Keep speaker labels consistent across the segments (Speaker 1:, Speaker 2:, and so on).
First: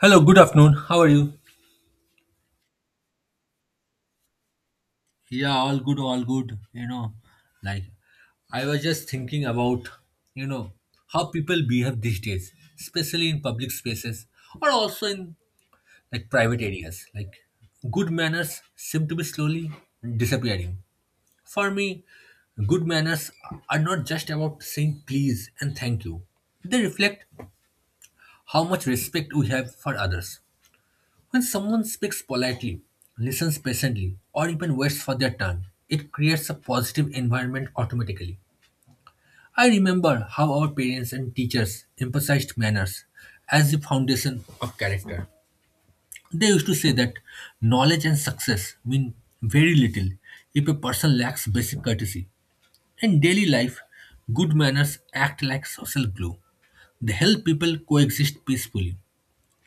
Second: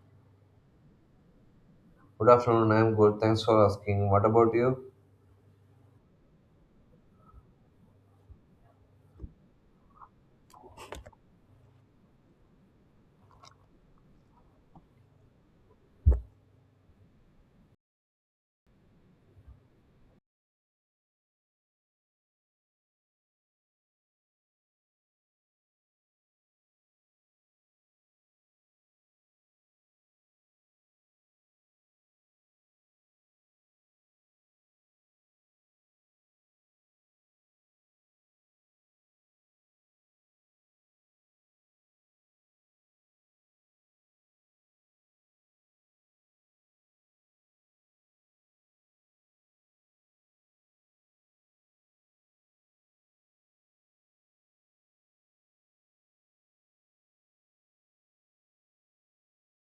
Speaker 1: Hello, good afternoon. How are you?
Speaker 2: Good afternoon, I'm good. Thanks for asking. What about you?
Speaker 1: Yeah, all good, all good. Like I was just thinking about, you know, how people behave these days, especially in public spaces or also in like private areas. Like good manners seem to be slowly disappearing. For me, good manners are not just about saying please and thank you. They reflect how much respect we have for others. When someone speaks politely, listens patiently, or even waits for their turn, it creates a positive environment automatically. I remember how our parents and teachers emphasized manners as the foundation of character. They used to say that knowledge and success mean very little if a person lacks basic courtesy. In daily life, good manners act like social glue. They help people coexist peacefully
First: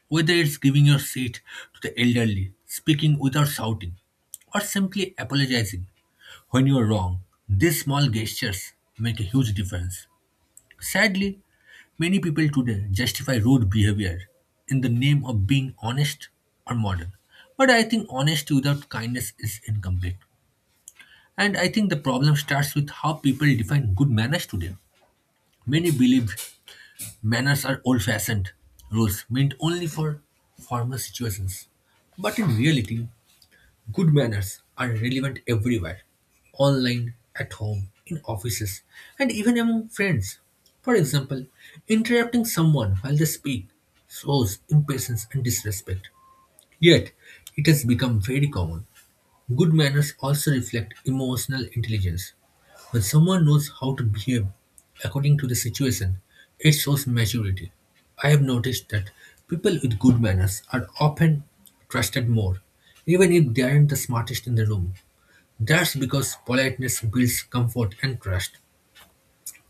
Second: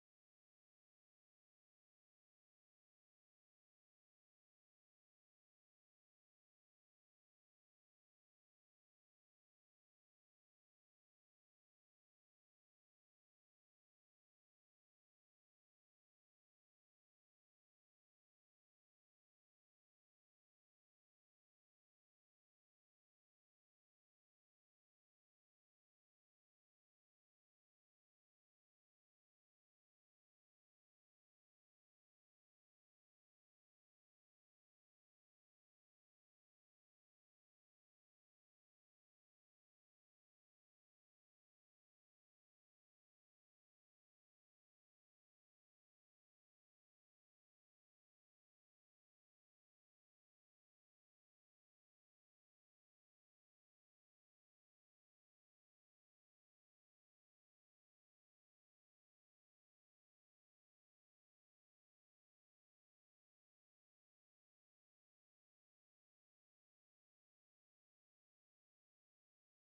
Speaker 1: whether it's giving your seat to the elderly, speaking without shouting, or simply apologizing when you're wrong, these small gestures make a huge difference. Sadly, many people today justify rude behavior in the name of being honest or modern. But I think honesty without kindness is incomplete. And I think the problem starts with how people define good manners today. Many believe manners are old fashioned rules meant only for formal situations. But in reality, good manners are relevant everywhere online, at home, in offices, and even among friends. For example, interrupting someone while they speak shows impatience and disrespect. Yet, it has become very common. Good manners also reflect emotional intelligence. When someone knows how to behave according to the situation, it shows maturity. I have noticed that people with good manners are often trusted more, even if they aren't the smartest in the room. That's because politeness builds comfort and trust.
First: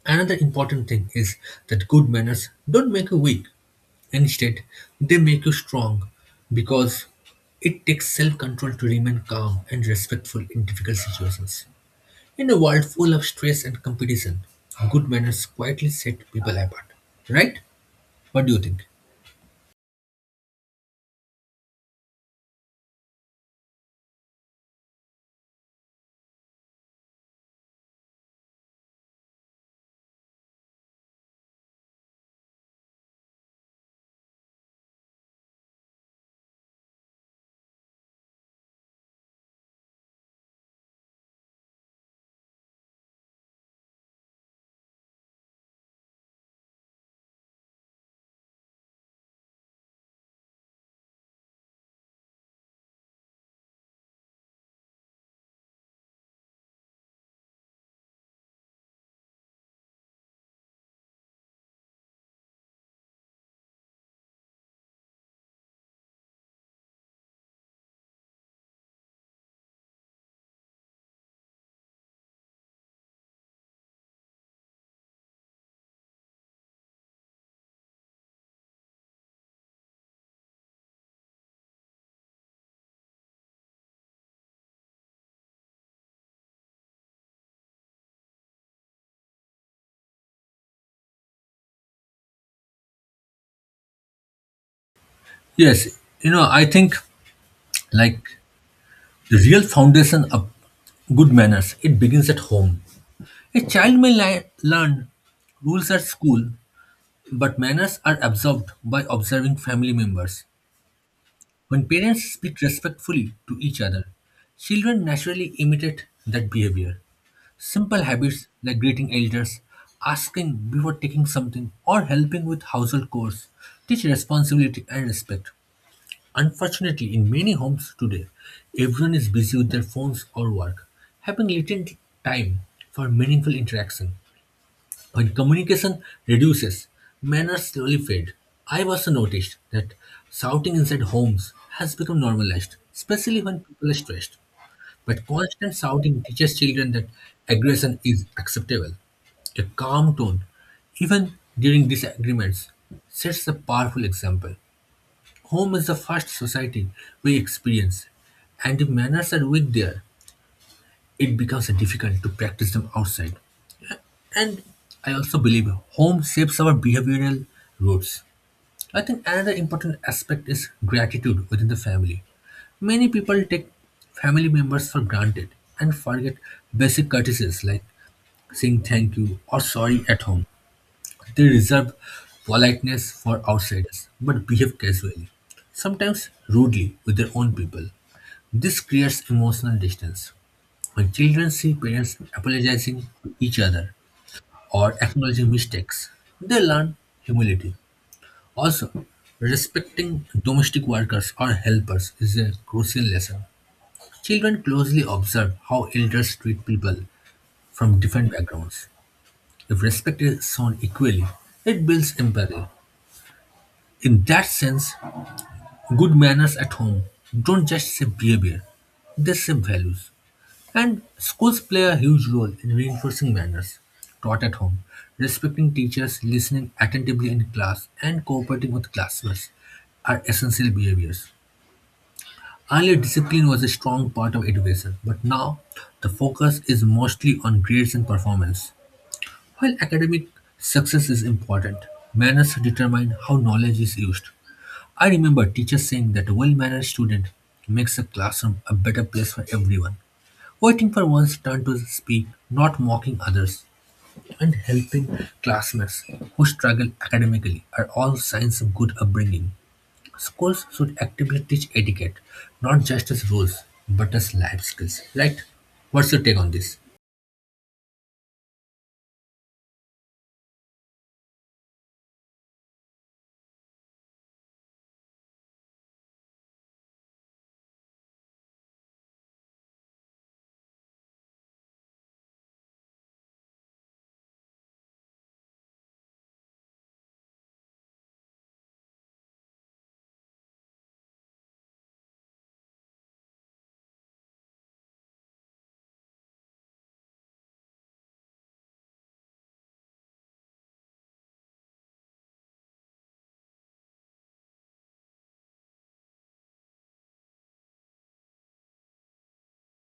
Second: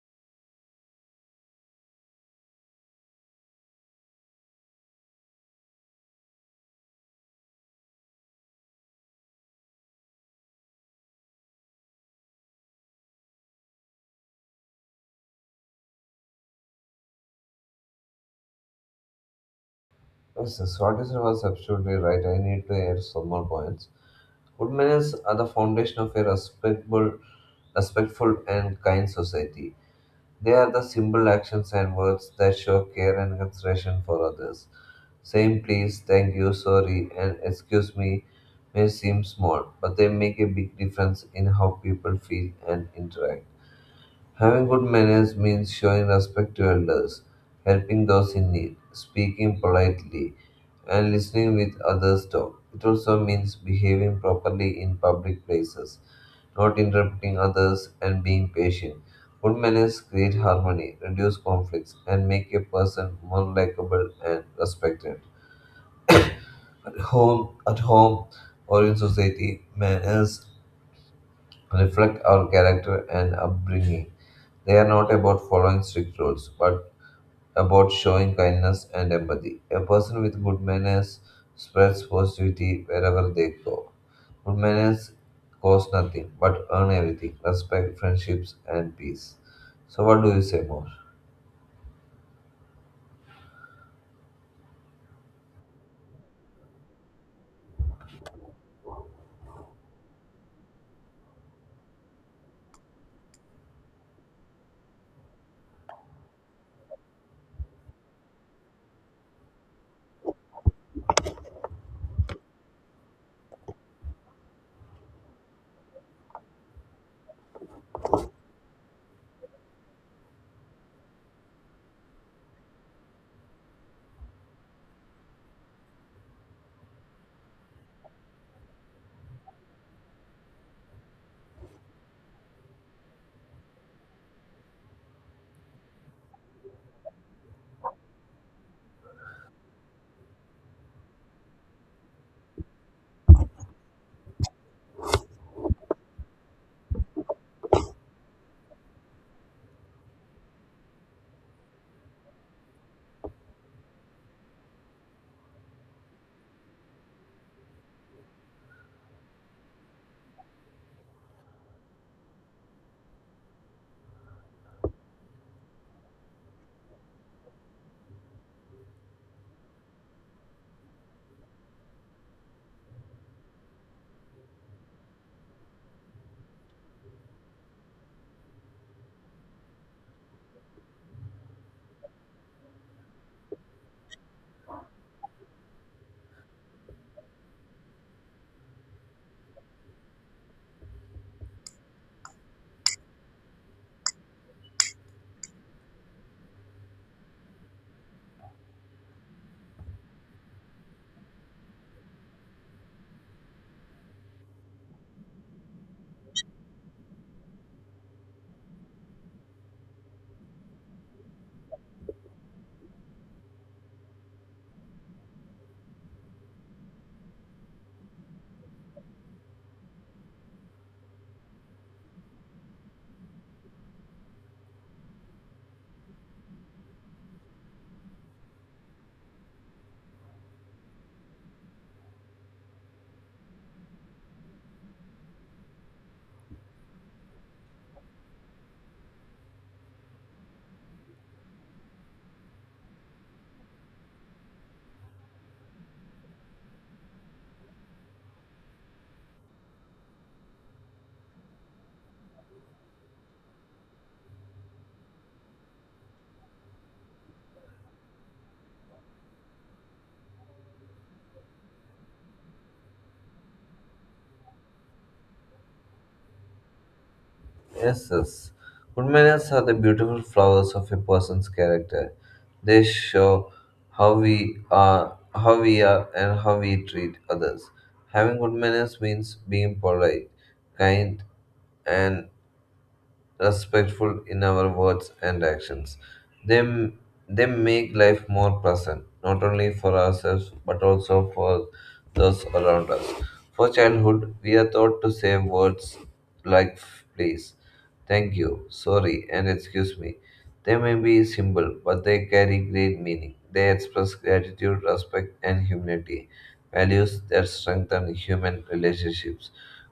Speaker 1: Another important thing is that good manners don't make you weak, instead, they make you strong because it takes self control to remain calm and respectful in difficult situations. In a world full of stress and competition, good manners quietly set people apart. Right? What do you think?
Speaker 2: Yes, yes, what you said was absolutely right. I need to add some more points. Good manners are the foundation of a respectable, respectful, and kind society. They are the simple actions and words that show care and consideration for others. Saying please, thank you, sorry, and excuse me may seem small, but they make a big difference in how people feel and interact. Having good manners means showing respect to elders, helping those in need, speaking politely, and listening with others' talk. It also means behaving properly in public places, not interrupting others, and being patient. Good manners create harmony, reduce conflicts, and make a person more likable and respected. At home, or in society, manners reflect our character and upbringing. They are not about following strict rules, but about showing kindness and empathy. A person with good manners spreads positivity wherever they go. Good manners cost nothing but earn everything respect, friendships, and peace. So, what do you say more?
Speaker 1: Yes, you know, I think like the real foundation of good manners, it begins at home. A child may learn rules at school, but manners are absorbed by observing family members. When parents speak respectfully to each other, children naturally imitate that behavior. Simple habits like greeting elders, asking before taking something, or helping with household chores teach responsibility and respect. Unfortunately, in many homes today, everyone is busy with their phones or work, having little time for meaningful interaction. When communication reduces, manners slowly fade. I've also noticed that shouting inside homes has become normalized, especially when people are stressed. But constant shouting teaches children that aggression is acceptable. A calm tone, even during disagreements, sets a powerful example. Home is the first society we experience, and if manners are weak there, it becomes difficult to practice them outside. And I also believe home shapes our behavioral roots. I think another important aspect is gratitude within the family. Many people take family members for granted and forget basic courtesies like saying thank you or sorry at home. They reserve politeness for outsiders but behave casually, sometimes rudely with their own people. This creates emotional distance. When children see parents apologizing to each other or acknowledging mistakes. They learn humility. Also, respecting domestic workers or helpers is a crucial lesson. Children closely observe how elders treat people from different backgrounds. If respect is shown equally, it builds empathy. In that sense, good manners at home don't just shape behavior, they shape values. And schools play a huge role in reinforcing manners taught at home, respecting teachers, listening attentively in class, and cooperating with classmates are essential behaviors. Earlier, discipline was a strong part of education, but now the focus is mostly on grades and performance. While academic success is important, manners determine how knowledge is used. I remember teachers saying that a well mannered student makes a classroom a better place for everyone. Waiting for one's turn to speak, not mocking others, and helping classmates who struggle academically are all signs of good upbringing. Schools should actively teach etiquette, not just as rules, but as life skills, right? What's your take on this?
Speaker 2: Yes, yes. Good manners are the beautiful flowers of a person's character. They show how we are, and how we treat others. Having good manners means being polite, kind, and respectful in our words and actions. They, m- they make life more pleasant, not only for ourselves but also for those around us. For childhood, we are taught to say words like please, thank you, sorry, and excuse me. They may be simple, but they carry great meaning. They express gratitude, respect, and humility, values that strengthen human relationships.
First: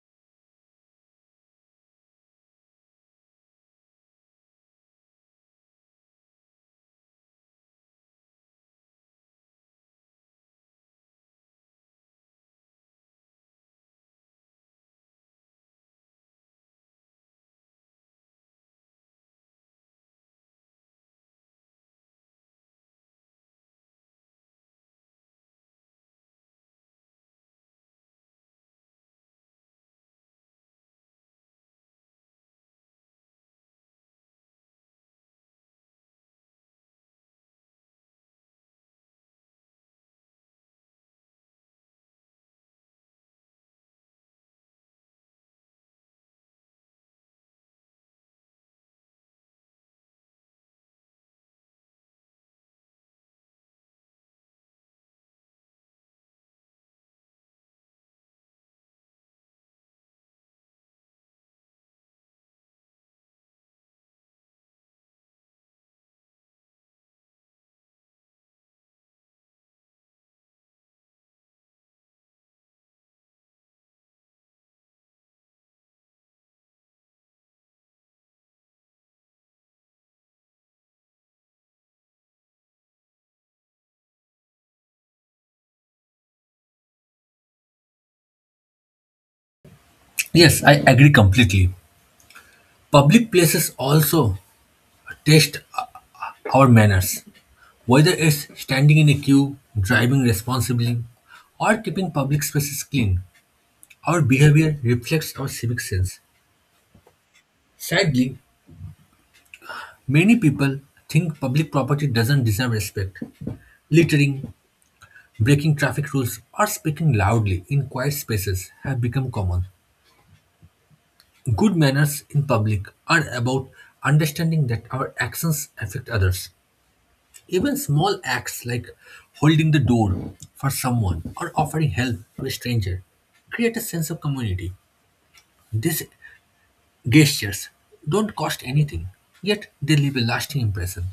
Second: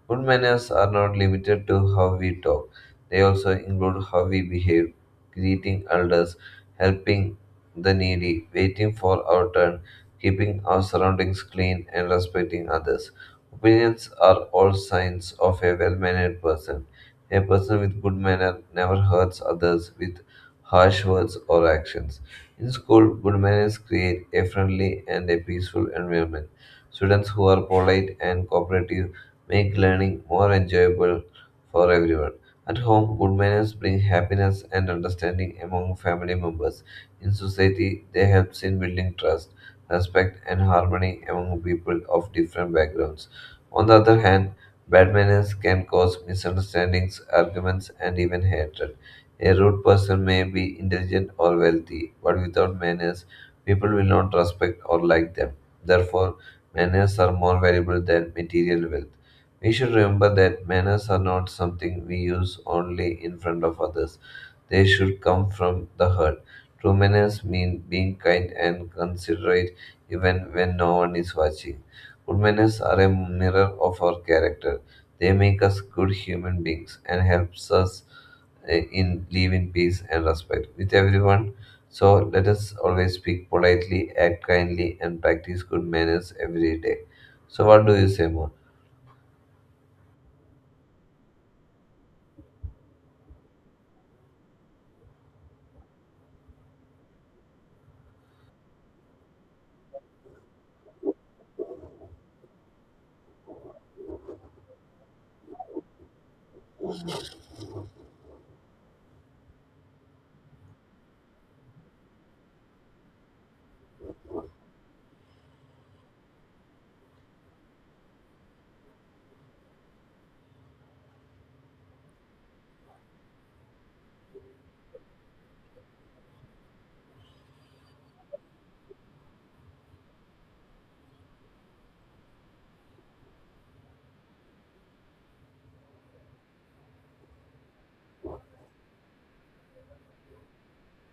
Speaker 2: Good manners are not limited to how we talk. They also include how we behave, greeting elders, helping the needy, waiting for our turn, keeping our surroundings clean, and respecting others. Opinions are all signs of a well mannered person. A person with good manner never hurts others with harsh words or actions. In school, good manners create a friendly and a peaceful environment. Students who are polite and cooperative make learning more enjoyable for everyone. At home, good manners bring happiness and understanding among family members. In society, they help in building trust, respect, and harmony among people of different backgrounds. On the other hand, bad manners can cause misunderstandings, arguments, and even hatred. A rude person may be intelligent or wealthy, but without manners, people will not respect or like them. Therefore, manners are more valuable than material wealth. We should remember that manners are not something we use only in front of others. They should come from the heart. True manners mean being kind and considerate even when no one is watching. Good manners are a mirror of our character. They make us good human beings and helps us in live in peace and respect with everyone. So let us always speak politely, act kindly, and practice good manners every day. So what do you say more?
Speaker 1: Yes, I agree completely. Public places also test our manners, whether it's standing in a queue, driving responsibly, or keeping public spaces clean. Our behavior reflects our civic sense. Sadly, many people think public property doesn't deserve respect. Littering, breaking traffic rules, or speaking loudly in quiet spaces have become common. Good manners in public are about understanding that our actions affect others. Even small acts like holding the door for someone or offering help to a stranger create a sense of community. This gestures don't cost anything, yet they leave a lasting impression.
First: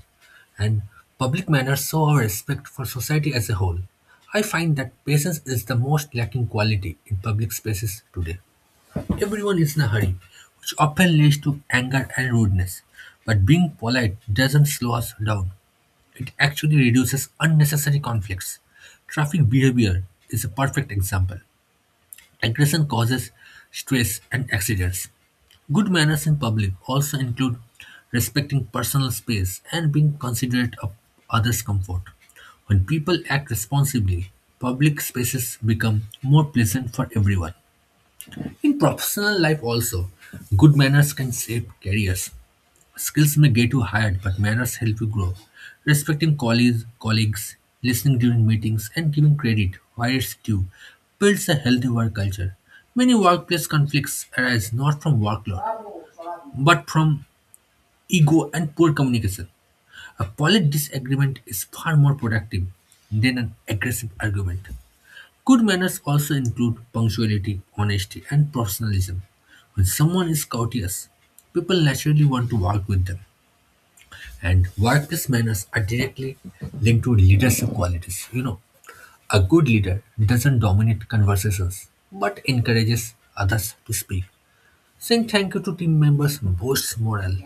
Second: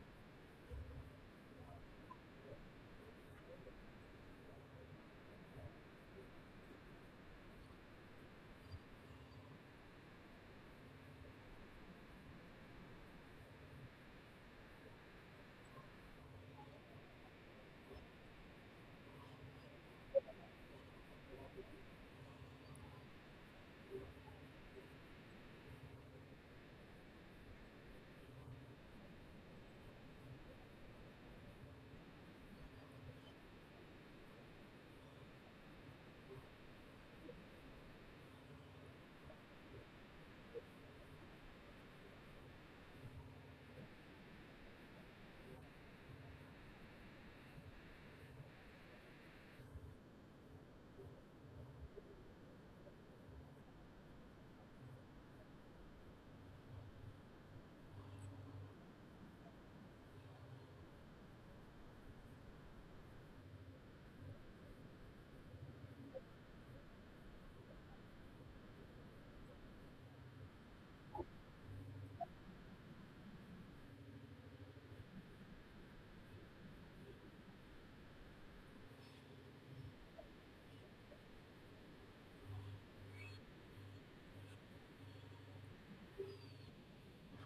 Speaker 1: And public manners show our respect for society as a whole. I find that patience is the most lacking quality in public spaces today. Everyone is in a hurry, which often leads to anger and rudeness. But being polite doesn't slow us down, it actually reduces unnecessary conflicts. Traffic behavior is a perfect example. Aggression causes stress and accidents. Good manners in public also include respecting personal space and being considerate of others' comfort. When people act responsibly, public spaces become more pleasant for everyone. In professional life, also, good manners can shape careers. Skills may get you hired, but manners help you grow. Respecting colleagues, listening during meetings, and giving credit where it's due builds a healthy work culture. Many workplace conflicts arise not from workload but from ego and poor communication. A polite disagreement is far more productive than an aggressive argument. Good manners also include punctuality, honesty, and professionalism. When someone is courteous, people naturally want to work with them. And workplace manners are directly linked to leadership qualities. You know, a good leader doesn't dominate conversations but encourages others to speak. Saying thank you to team members boosts morale.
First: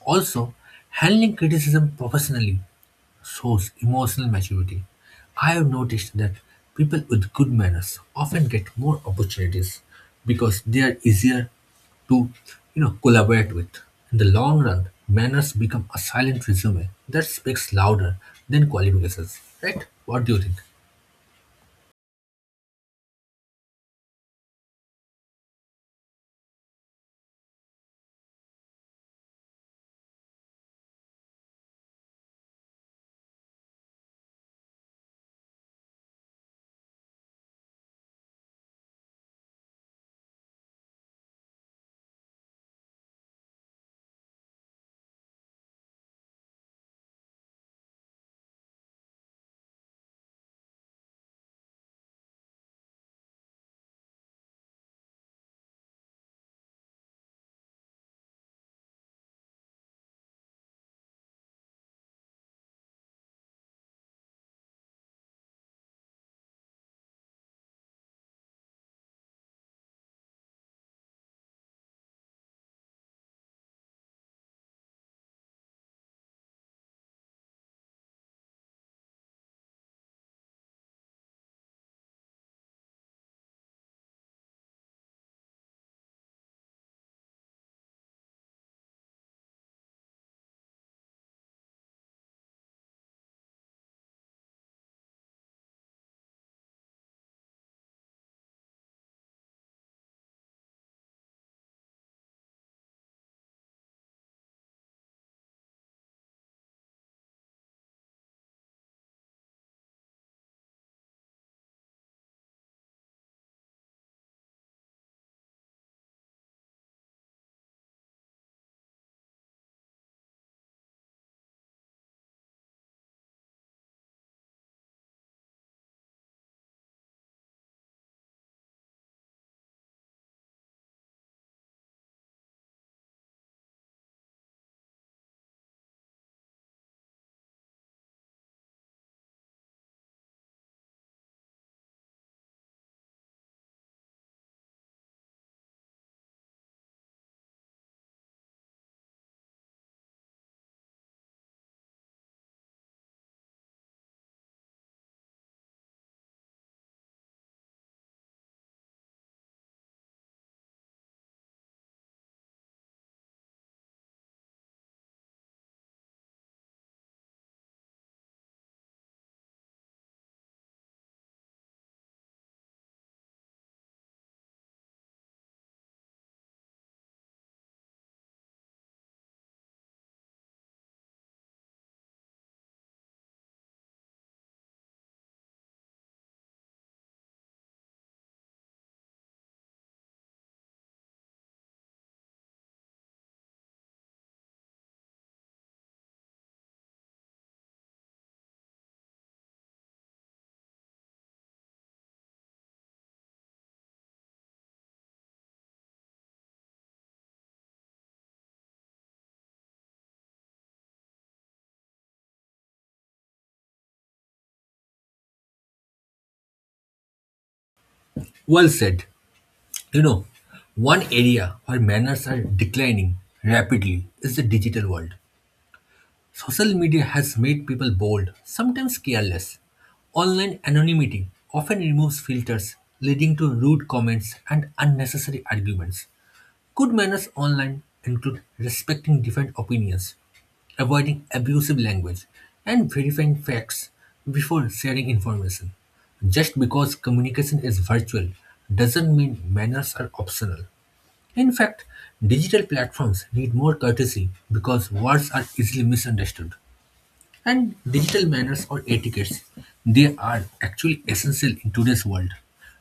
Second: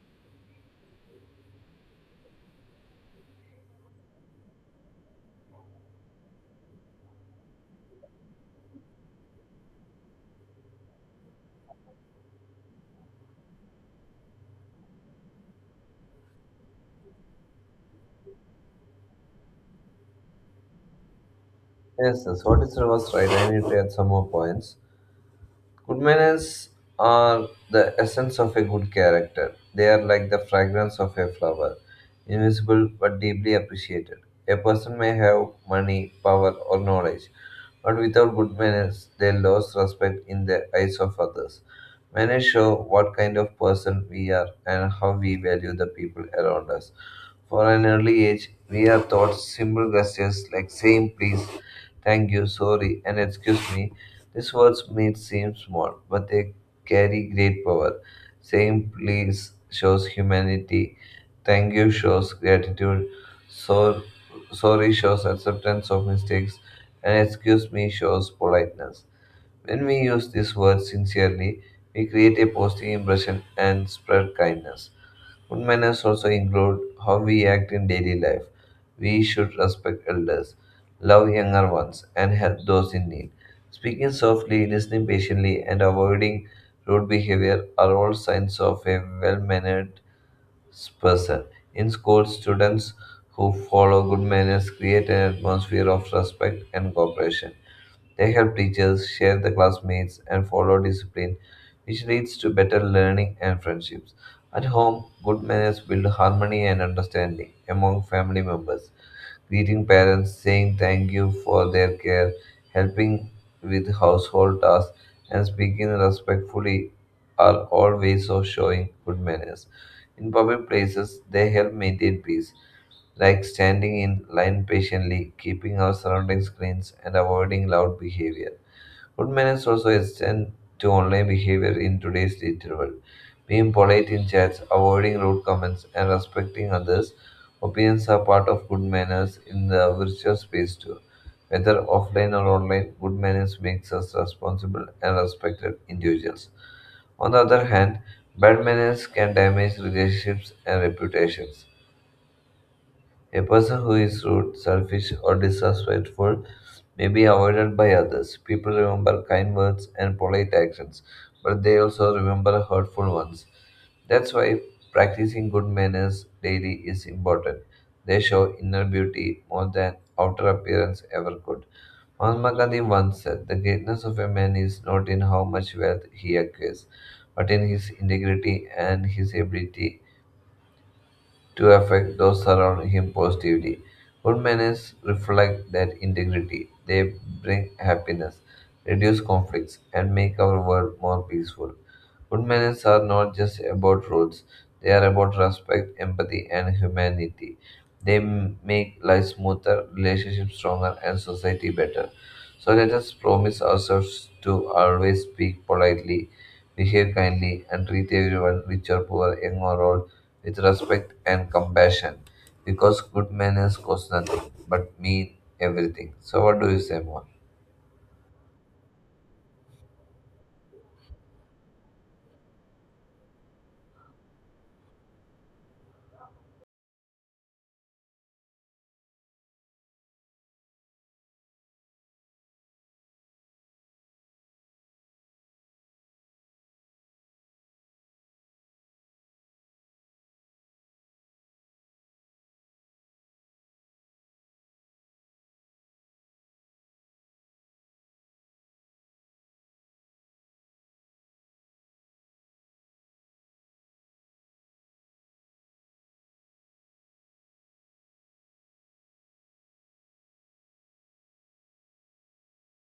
Speaker 1: Also, handling criticism professionally shows emotional maturity. I have noticed that people with good manners often get more opportunities because they are easier to, you know, collaborate with. In the long run, manners become a silent resume that speaks louder than qualifications. Right? What do you think?
Speaker 2: Yes, yes, what is was right. I need to add some more points. Good manners are the essence of a good character. They are like the fragrance of a flower, invisible but deeply appreciated. A person may have money, power, or knowledge, but without good manners, they lose respect in the eyes of others. Manners show what kind of person we are and how we value the people around us. For an early age, we are taught simple gestures like saying please, thank you, sorry, and excuse me these words may seem small, but they carry great power. Saying please shows humanity, thank you shows gratitude, so, sorry shows acceptance of mistakes, and excuse me shows politeness. When we use these words sincerely, we create a positive impression and spread kindness. Good manners also include how we act in daily life. We should respect elders, love younger ones, and help those in need. Speaking softly, listening patiently, and avoiding rude behavior are all signs of a well mannered person. In school, students who follow good manners create an atmosphere of respect and cooperation. They help teachers, share the classmates, and follow discipline, which leads to better learning and friendships. At home, good manners build harmony and understanding among family members greeting parents, saying thank you for their care, helping with household tasks, and speaking respectfully are all ways of showing good manners. In public places, they help maintain peace, like standing in line patiently, keeping our surroundings clean, and avoiding loud behavior. Good manners also extend to online behavior in today's digital world. Being polite in chats, avoiding rude comments, and respecting others' opinions are part of good manners in the virtual space too. Whether offline or online, good manners makes us responsible and respected individuals. On the other hand, bad manners can damage relationships and reputations. A person who is rude, selfish, or disrespectful may be avoided by others. People remember kind words and polite actions, but they also remember hurtful ones. That's why practicing good manners daily is important. They show inner beauty more than outer appearance ever could. Mahatma Gandhi once said, the greatness of a man is not in how much wealth he acquires, but in his integrity and his ability to affect those around him positively. Good manners reflect that integrity. They bring happiness, reduce conflicts, and make our world more peaceful. Good manners are not just about rules, they are about respect, empathy, and humanity. They make life smoother, relationships stronger, and society better. So let us promise ourselves to always speak politely, behave kindly, and treat everyone, rich or poor, young or old, with respect and compassion because good manners cost nothing but mean everything. So, what do you say more?
Speaker 1: Well said. You know, one area where manners are declining rapidly is the digital world. Social media has made people bold, sometimes careless. Online anonymity often removes filters, leading to rude comments and unnecessary arguments. Good manners online include respecting different opinions, avoiding abusive language, and verifying facts before sharing information. Just because communication is virtual doesn't mean manners are optional. In fact, digital platforms need more courtesy because words are easily misunderstood. And digital manners or etiquettes, they are actually essential in today's world.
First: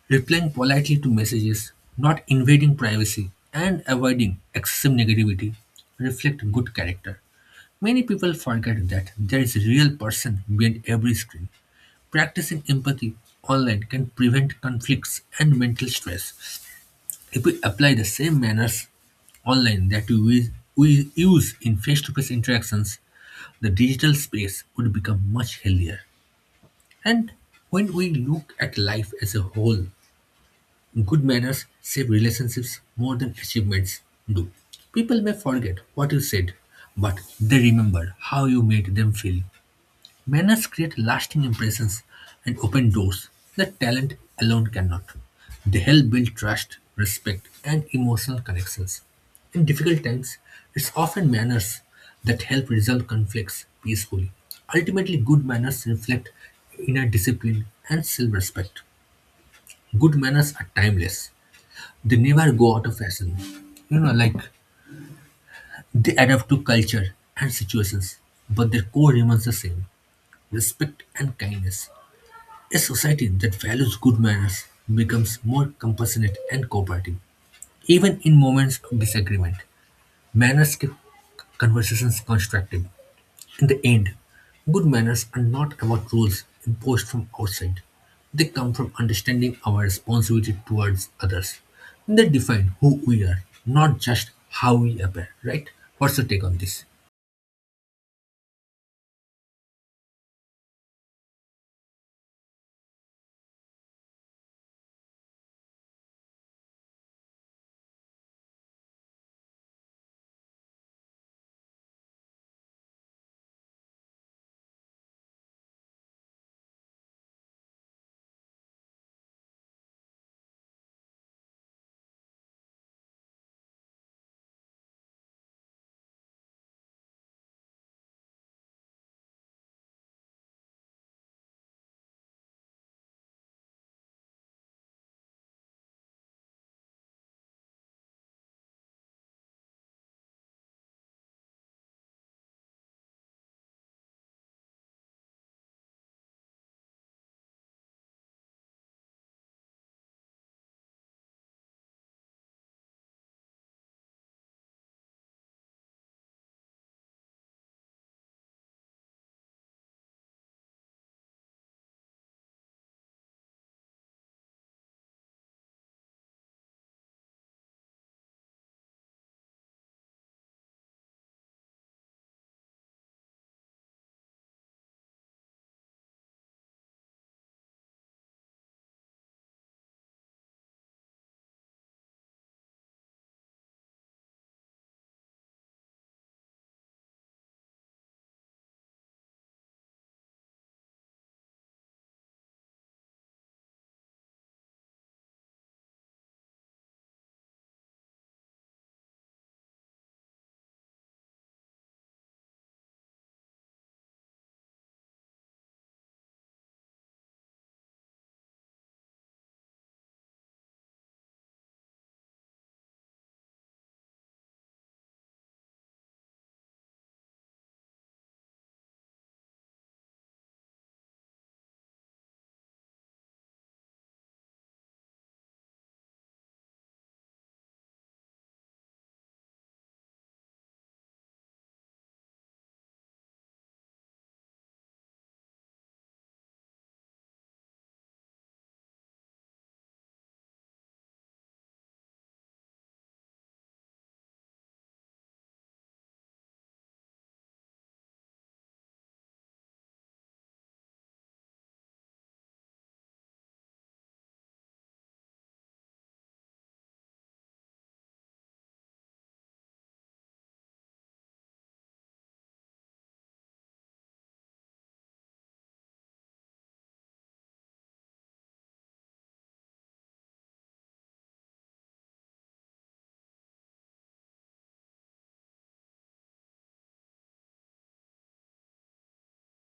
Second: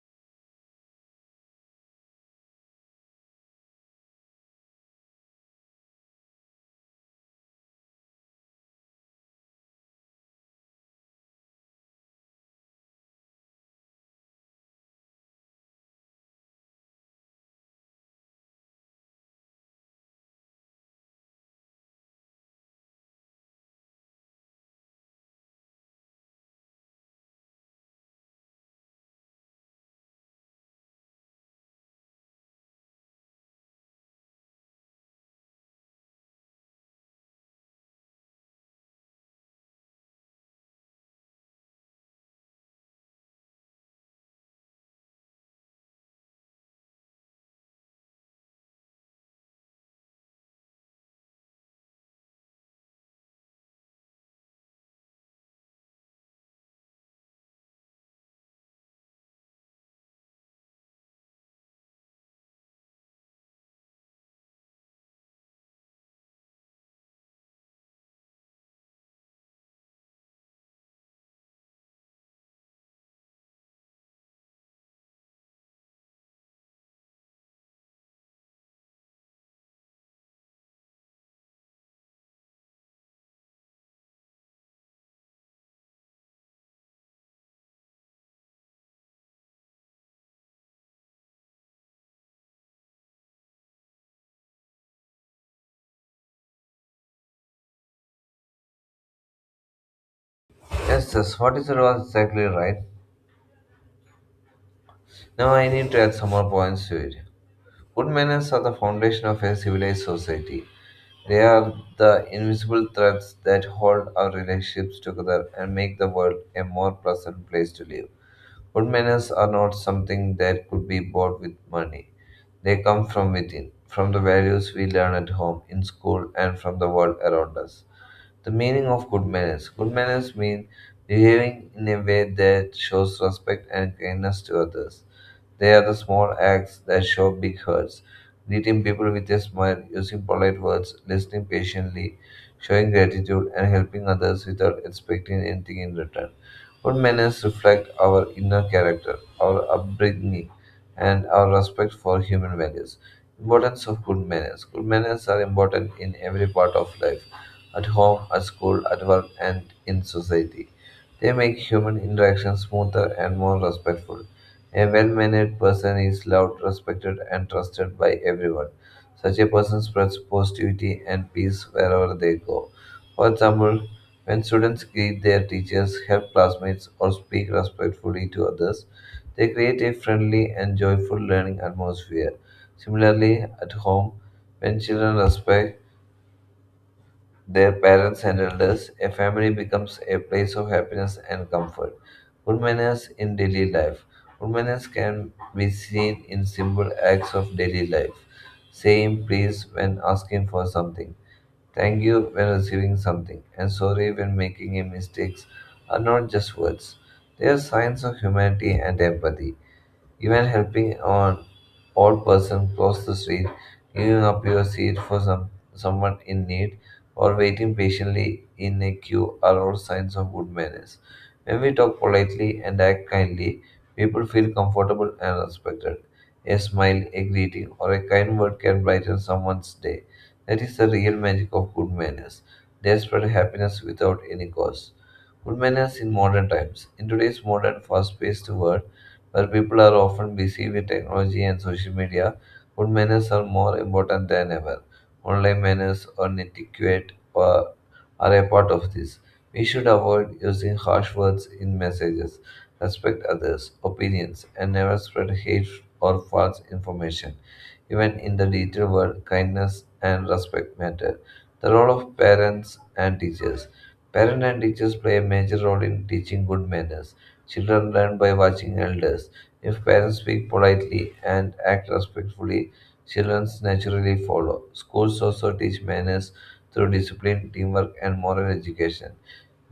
Speaker 1: Replying politely to messages, not invading privacy, and avoiding excessive negativity reflect good character. Many people forget that there is a real person behind every screen. Practicing empathy online can prevent conflicts and mental stress if we apply the same manners online that we use in face to face interactions, the digital space would become much healthier. And when we look at life as a whole, good manners save relationships more than achievements do. People may forget what you said, but they remember how you made them feel. Manners create lasting impressions and open doors that talent alone cannot. They help build trust, respect, and emotional connections. In difficult times, it's often manners that help resolve conflicts peacefully. Ultimately, good manners reflect inner discipline and self respect. Good manners are timeless, they never go out of fashion. You know, like they adapt to culture and situations, but their core remains the same respect and kindness. A society that values good manners becomes more compassionate and cooperative, even in moments of disagreement. Manners keep conversations constructive. In the end, good manners are not about rules imposed from outside. They come from understanding our responsibility towards others. They define who we are, not just how we appear, right? What's your take on this?
Speaker 2: Yes, yes, what is it all exactly right? Now, I need to add some more points to it. Good manners are the foundation of a civilized society. They are the invisible threads that hold our relationships together and make the world a more pleasant place to live. Good manners are not something that could be bought with money. They come from within, from the values we learn at home, in school, and from the world around us. The meaning of good manners. Good manners mean behaving in a way that shows respect and kindness to others. They are the small acts that show big hearts. Greeting people with a smile, using polite words, listening patiently, showing gratitude, and helping others without expecting anything in return. Good manners reflect our inner character, our upbringing, and our respect for human values. Importance of good manners. Good manners are important in every part of life at home, at school, at work, and in society. They make human interaction smoother and more respectful. A well mannered person is loved, respected, and trusted by everyone. Such a person spreads positivity and peace wherever they go. For example, when students greet their teachers, help classmates, or speak respectfully to others, they create a friendly and joyful learning atmosphere. Similarly, at home, when children respect their parents and elders, a family becomes a place of happiness and comfort. Good manners in daily life. Good manners can be seen in simple acts of daily life, saying please when asking for something, thank you when receiving something, and sorry when making a mistakes are not just words. They are signs of humanity and empathy. Even helping an old person cross the street, giving up your seat for some, someone in need, or waiting patiently in a queue are all signs of good manners. When we talk politely and act kindly, people feel comfortable and respected. A smile, a greeting, or a kind word can brighten someone's day. That is the real magic of good manners. They spread happiness without any cost. Good manners in modern times. In today's modern, fast paced world, while people are often busy with technology and social media, good manners are more important than ever. Online manners or are a part of this. We should avoid using harsh words in messages, respect others' opinions, and never spread hate or false information. Even in the digital world, kindness and respect matter. The role of parents and teachers. Parents and teachers play a major role in teaching good manners. Children learn by watching elders. If parents speak politely and act respectfully, children naturally follow. Schools also teach manners through discipline, teamwork, and moral education.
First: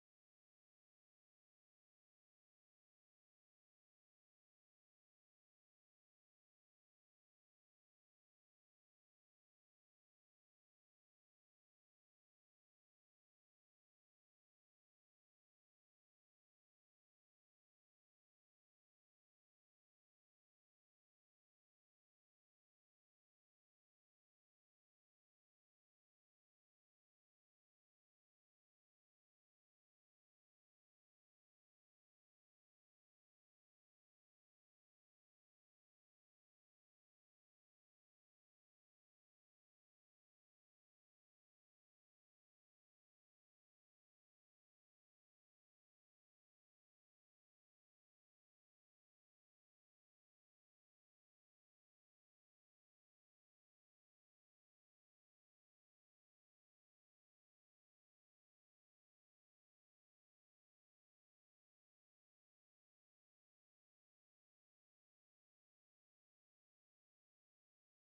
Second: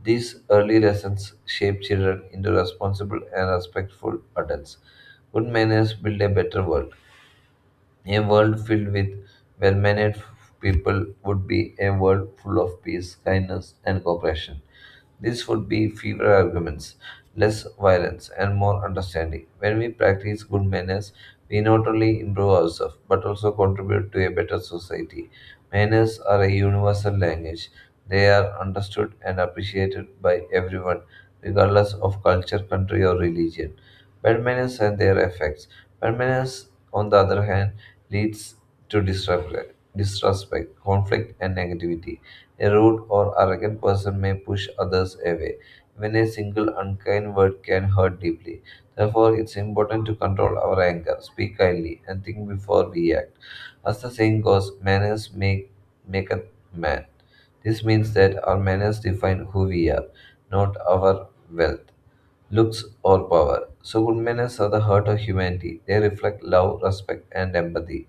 Speaker 2: These early lessons shape children into responsible and respectful adults. Good manners build a better world. A world filled with well mannered people would be a world full of peace, kindness, and cooperation. This would be fewer arguments, less violence, and more understanding. When we practice good manners, we not only improve ourselves but also contribute to a better society. Manners are a universal language, they are understood and appreciated by everyone, regardless of culture, country, or religion. Bad manners and their effects. Permanence, on the other hand, leads to disrespect, conflict, and negativity. A rude or arrogant person may push others away, when a single unkind word can hurt deeply. Therefore, it's important to control our anger, speak kindly, and think before we act. As the saying goes, manners make a man. This means that our manners define who we are, not our wealth, looks, or power. So good manners are the heart of humanity. They reflect love, respect, and empathy,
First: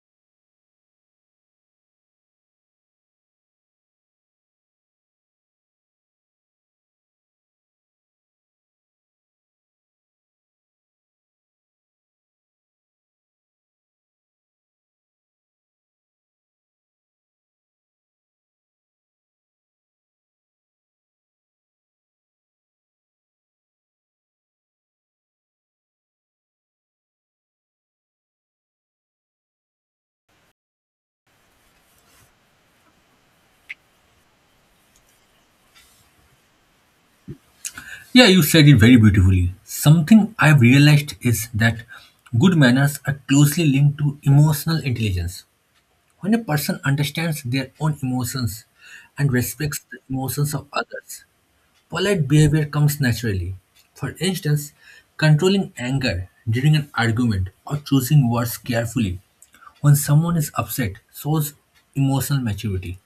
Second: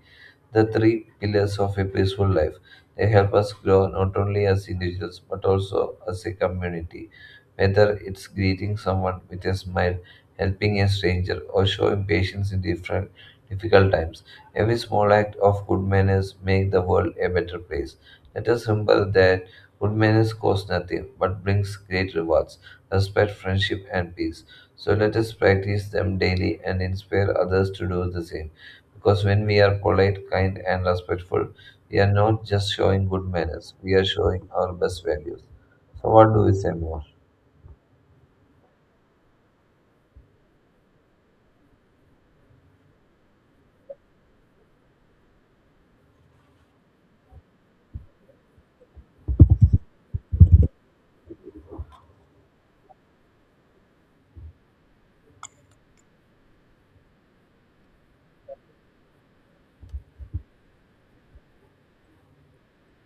Speaker 2: the three pillars of a peaceful life. They help us grow not only as individuals but also as a community. Whether it's greeting someone with a smile, helping a stranger, or showing patience in different difficult times, every small act of good manners makes the world a better place. Let us remember that good manners cost nothing but brings great rewards, respect, friendship, and peace. So let us practice them daily and inspire others to do the same. Because when we are polite, kind, and respectful, we are not just showing good manners, we are showing our best values. So, what do we say more?
Speaker 1: Yeah, you said it very beautifully. Something I've realized is that good manners are closely linked to emotional intelligence. When a person understands their own emotions and respects the emotions of others, polite behavior comes naturally. For instance, controlling anger during an argument or choosing words carefully when someone is upset shows emotional maturity.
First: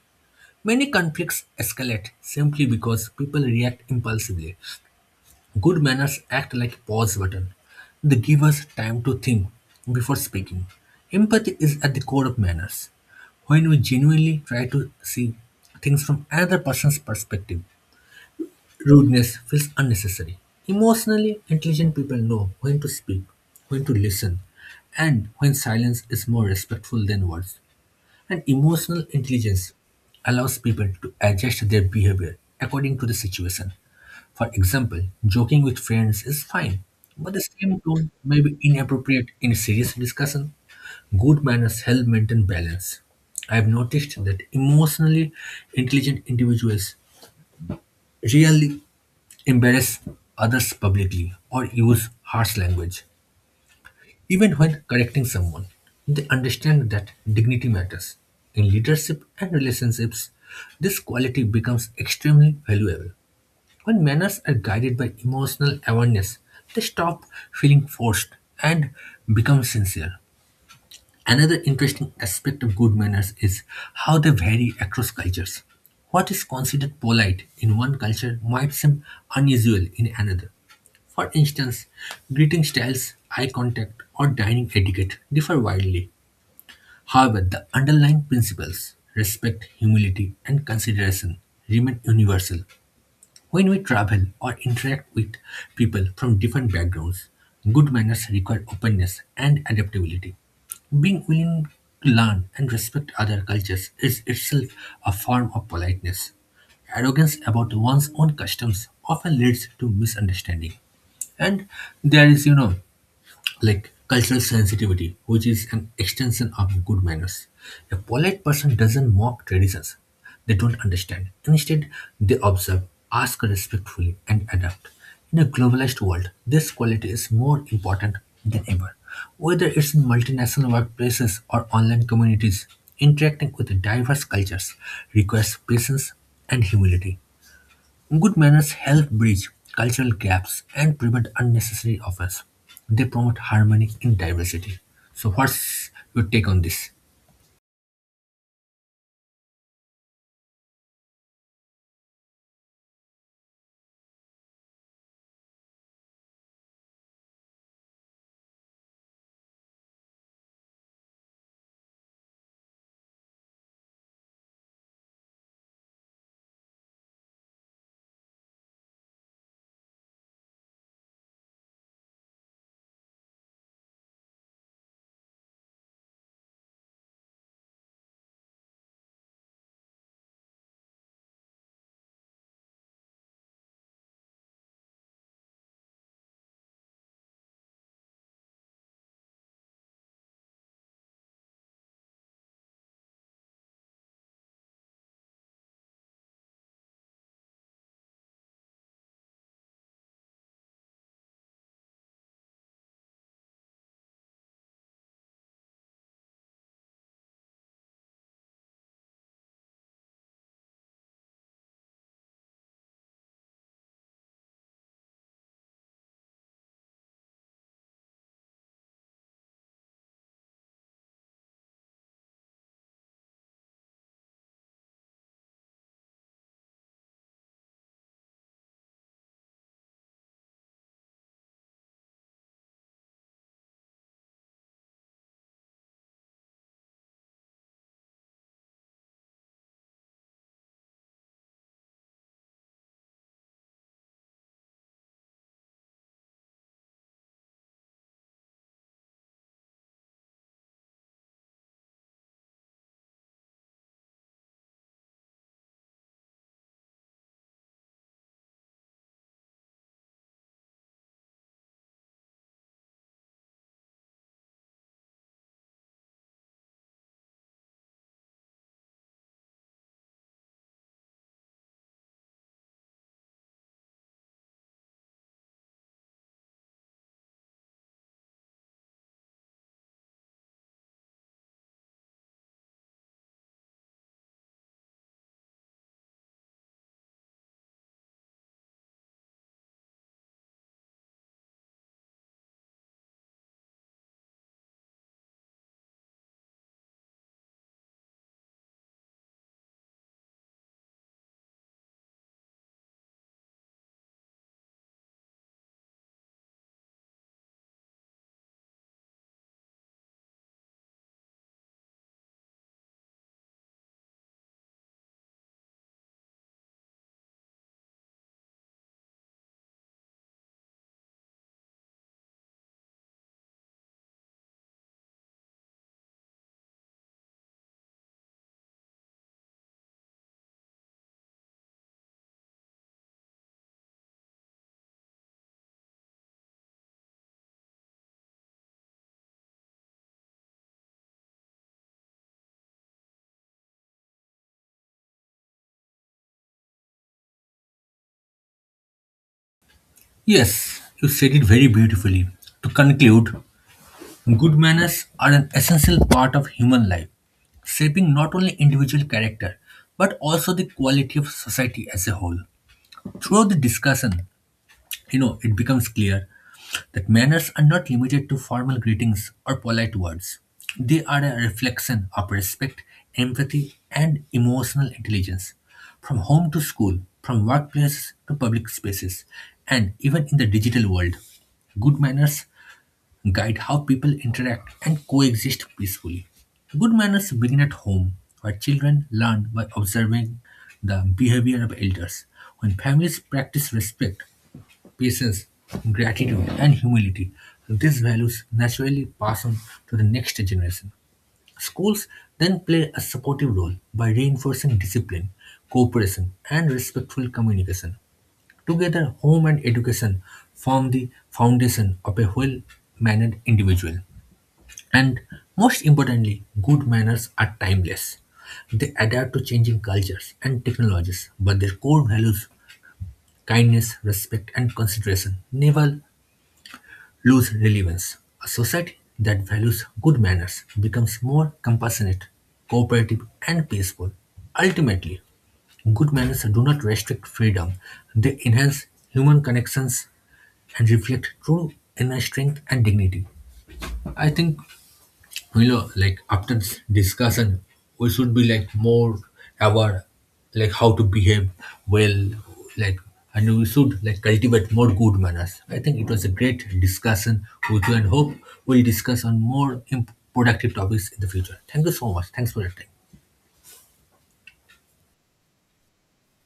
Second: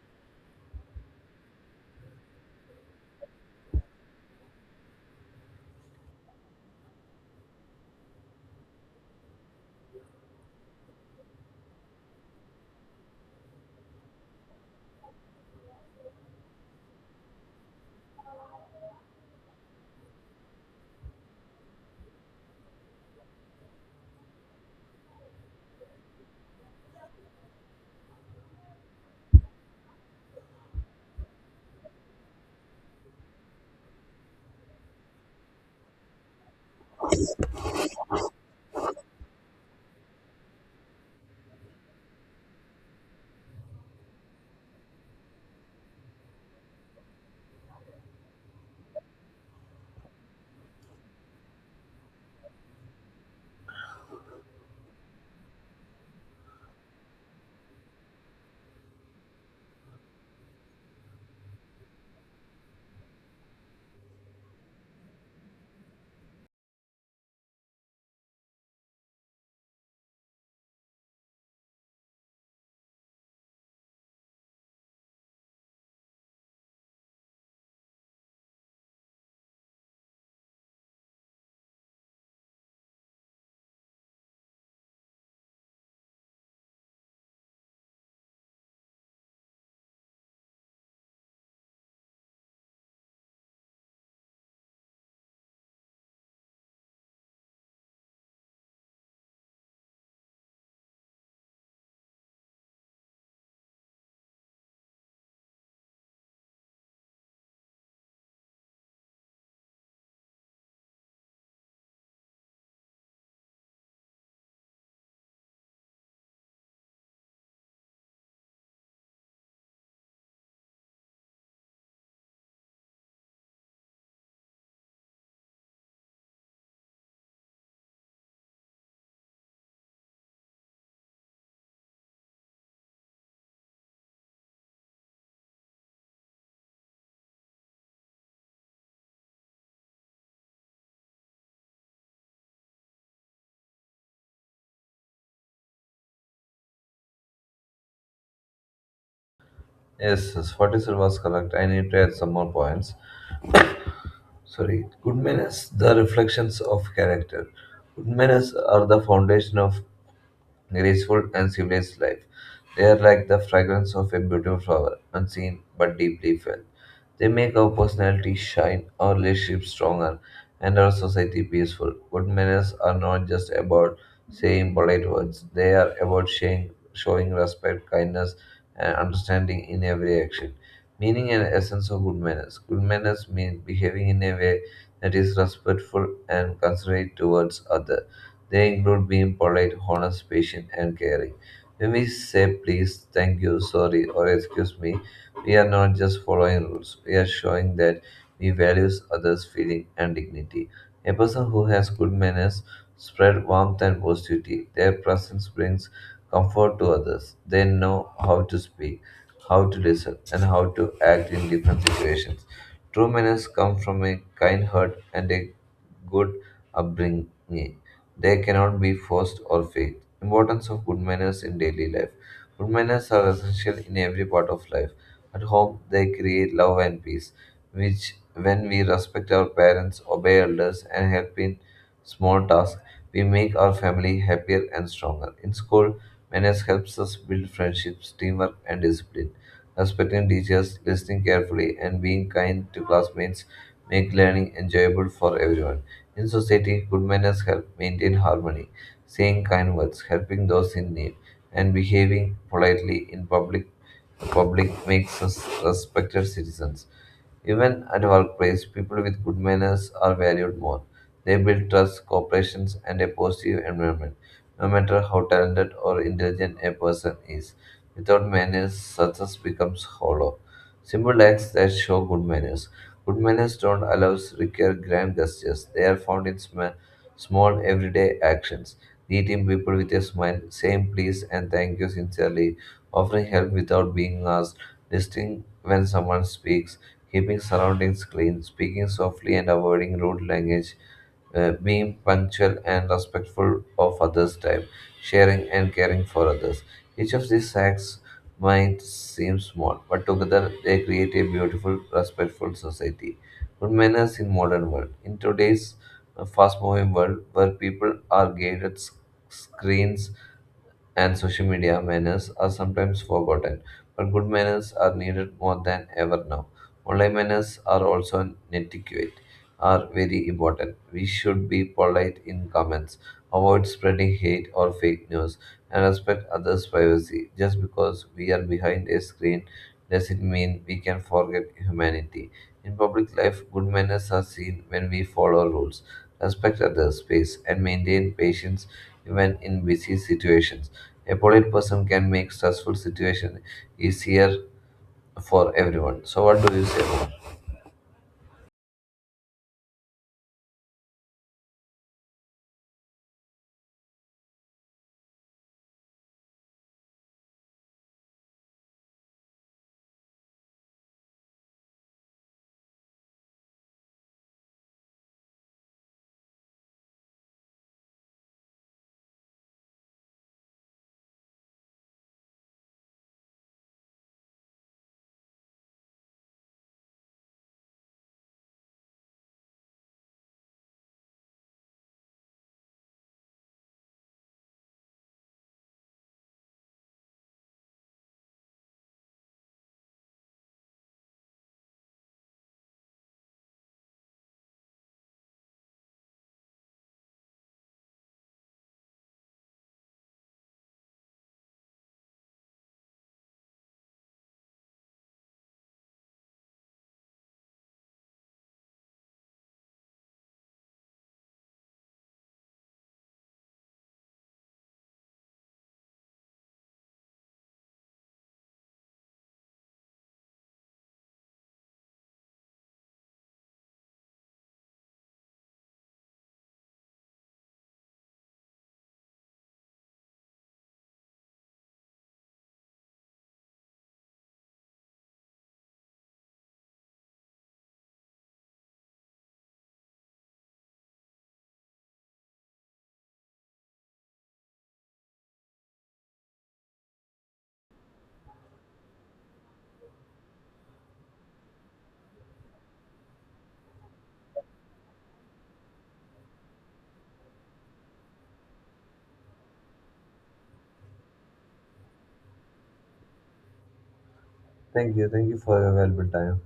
Speaker 1: Many conflicts escalate simply because people react impulsively. Good manners act like a pause button. They give us time to think before speaking. Empathy is at the core of manners. When we genuinely try to see things from another person's perspective, rudeness feels unnecessary. Emotionally intelligent people know when to speak, when to listen, and when silence is more respectful than words. And emotional intelligence allows people to adjust their behavior according to the situation. For example, joking with friends is fine, but the same tone may be inappropriate in serious discussion. Good manners help maintain balance. I have noticed that emotionally intelligent individuals rarely embarrass others publicly or use harsh language. Even when correcting someone, they understand that dignity matters. In leadership and relationships, this quality becomes extremely valuable. When manners are guided by emotional awareness, they stop feeling forced and become sincere. Another interesting aspect of good manners is how they vary across cultures. What is considered polite in one culture might seem unusual in another. For instance, greeting styles, eye contact, or dining etiquette differ widely. However, the underlying principles respect, humility, and consideration remain universal. When we travel or interact with people from different backgrounds, good manners require openness and adaptability. Being willing to learn and respect other cultures is itself a form of politeness. Arrogance about one's own customs often leads to misunderstanding. And there is, you know, like cultural sensitivity, which is an extension of good manners. A polite person doesn't mock traditions they don't understand. Instead, they observe, ask respectfully, and adapt. In a globalized world, this quality is more important than ever. Whether it's in multinational workplaces or online communities, interacting with diverse cultures requires patience and humility. Good manners help bridge cultural gaps and prevent unnecessary offense. They promote harmony in diversity. So, what's your take on this?
Speaker 2: Yes, yes, 47 was correct. I need to add some more points. Sorry. Good manners, the reflections of character. Good manners are the foundation of graceful, and civilized life. They are like the fragrance of a beautiful flower, unseen but deeply felt. They make our personality shine, our relationships stronger, and our society peaceful. Good manners are not just about saying polite words, they are about showing respect, kindness, and understanding in every action. Meaning and essence of good manners. Good manners mean behaving in a way that is respectful and considerate towards others. They include being polite, honest, patient, and caring. When we say please, thank you, sorry, or excuse me, we are not just following rules, we are showing that we value others' feeling and dignity. A person who has good manners spread warmth and positivity. Their presence brings comfort to others. They know how to speak, how to listen, and how to act in different situations. True manners come from a kind heart and a good upbringing. They cannot be forced or faked. Importance of good manners in daily life. Women are essential in every part of life. At home, they create love and peace, which, when we respect our parents, obey elders, and help in small tasks, we make our family happier and stronger. In school, manners helps us build friendships, teamwork, and discipline. Respecting teachers, listening carefully, and being kind to classmates make learning enjoyable for everyone. In society, good manners help maintain harmony, saying kind words, helping those in need, and behaving politely in public makes us respected citizens. Even at workplace, people with good manners are valued more. They build trust, cooperation, and a positive environment, no matter how talented or intelligent a person is. Without manners, success becomes hollow. Simple acts that show good manners. Good manners don't allow require grand gestures. They are found in small everyday actions: greeting people with a smile, saying please and thank you sincerely, offering help without being asked, listening when someone speaks, keeping surroundings clean, speaking softly and avoiding rude language, being punctual and respectful of others' time, sharing and caring for others. Each of these acts might seem small, but together they create a beautiful, respectful society. Good manners in modern world. In today's a fast moving world where people are guided screens and social media, manners are sometimes forgotten, but good manners are needed more than ever now. Online manners are also an etiquette are very important. We should be polite in comments, avoid spreading hate or fake news, and respect others' privacy. Just because we are behind a screen doesn't mean we can forget humanity. In public life, good manners are seen when we follow rules, respect others' space, and maintain patience even in busy situations, a polite person can make stressful situation easier for everyone. So what do you say more?
Speaker 1: Yes, you said it very beautifully. To conclude, good manners are an essential part of human life, shaping not only individual character but also the quality of society as a whole. Throughout the discussion, you know, it becomes clear that manners are not limited to formal greetings or polite words. They are a reflection of respect, empathy, and emotional intelligence. From home to school, from workplaces to public spaces, and even in the digital world, good manners guide how people interact and coexist peacefully. Good manners begin at home, where children learn by observing the behavior of elders. When families practice respect, patience, gratitude, and humility. These values naturally pass on to the next generation. Schools then play a supportive role by reinforcing discipline, cooperation, and respectful communication. Together, home and education form the foundation of a well mannered individual. And most importantly, good manners are timeless. They adapt to changing cultures and technologies, but their core values, kindness, respect, and consideration, never lose relevance. A society that values good manners becomes more compassionate, cooperative, and peaceful. Ultimately, good manners do not restrict freedom, they enhance human connections and reflect true inner strength and dignity. I think you know like after this discussion we should be like more aware like how to behave well like and we should like cultivate more good manners. I think it was a great discussion with you and hope we'll discuss on more productive topics in the future. Thank you so much. Thanks for your time.
Speaker 2: Thank you. Thank you for your valuable time.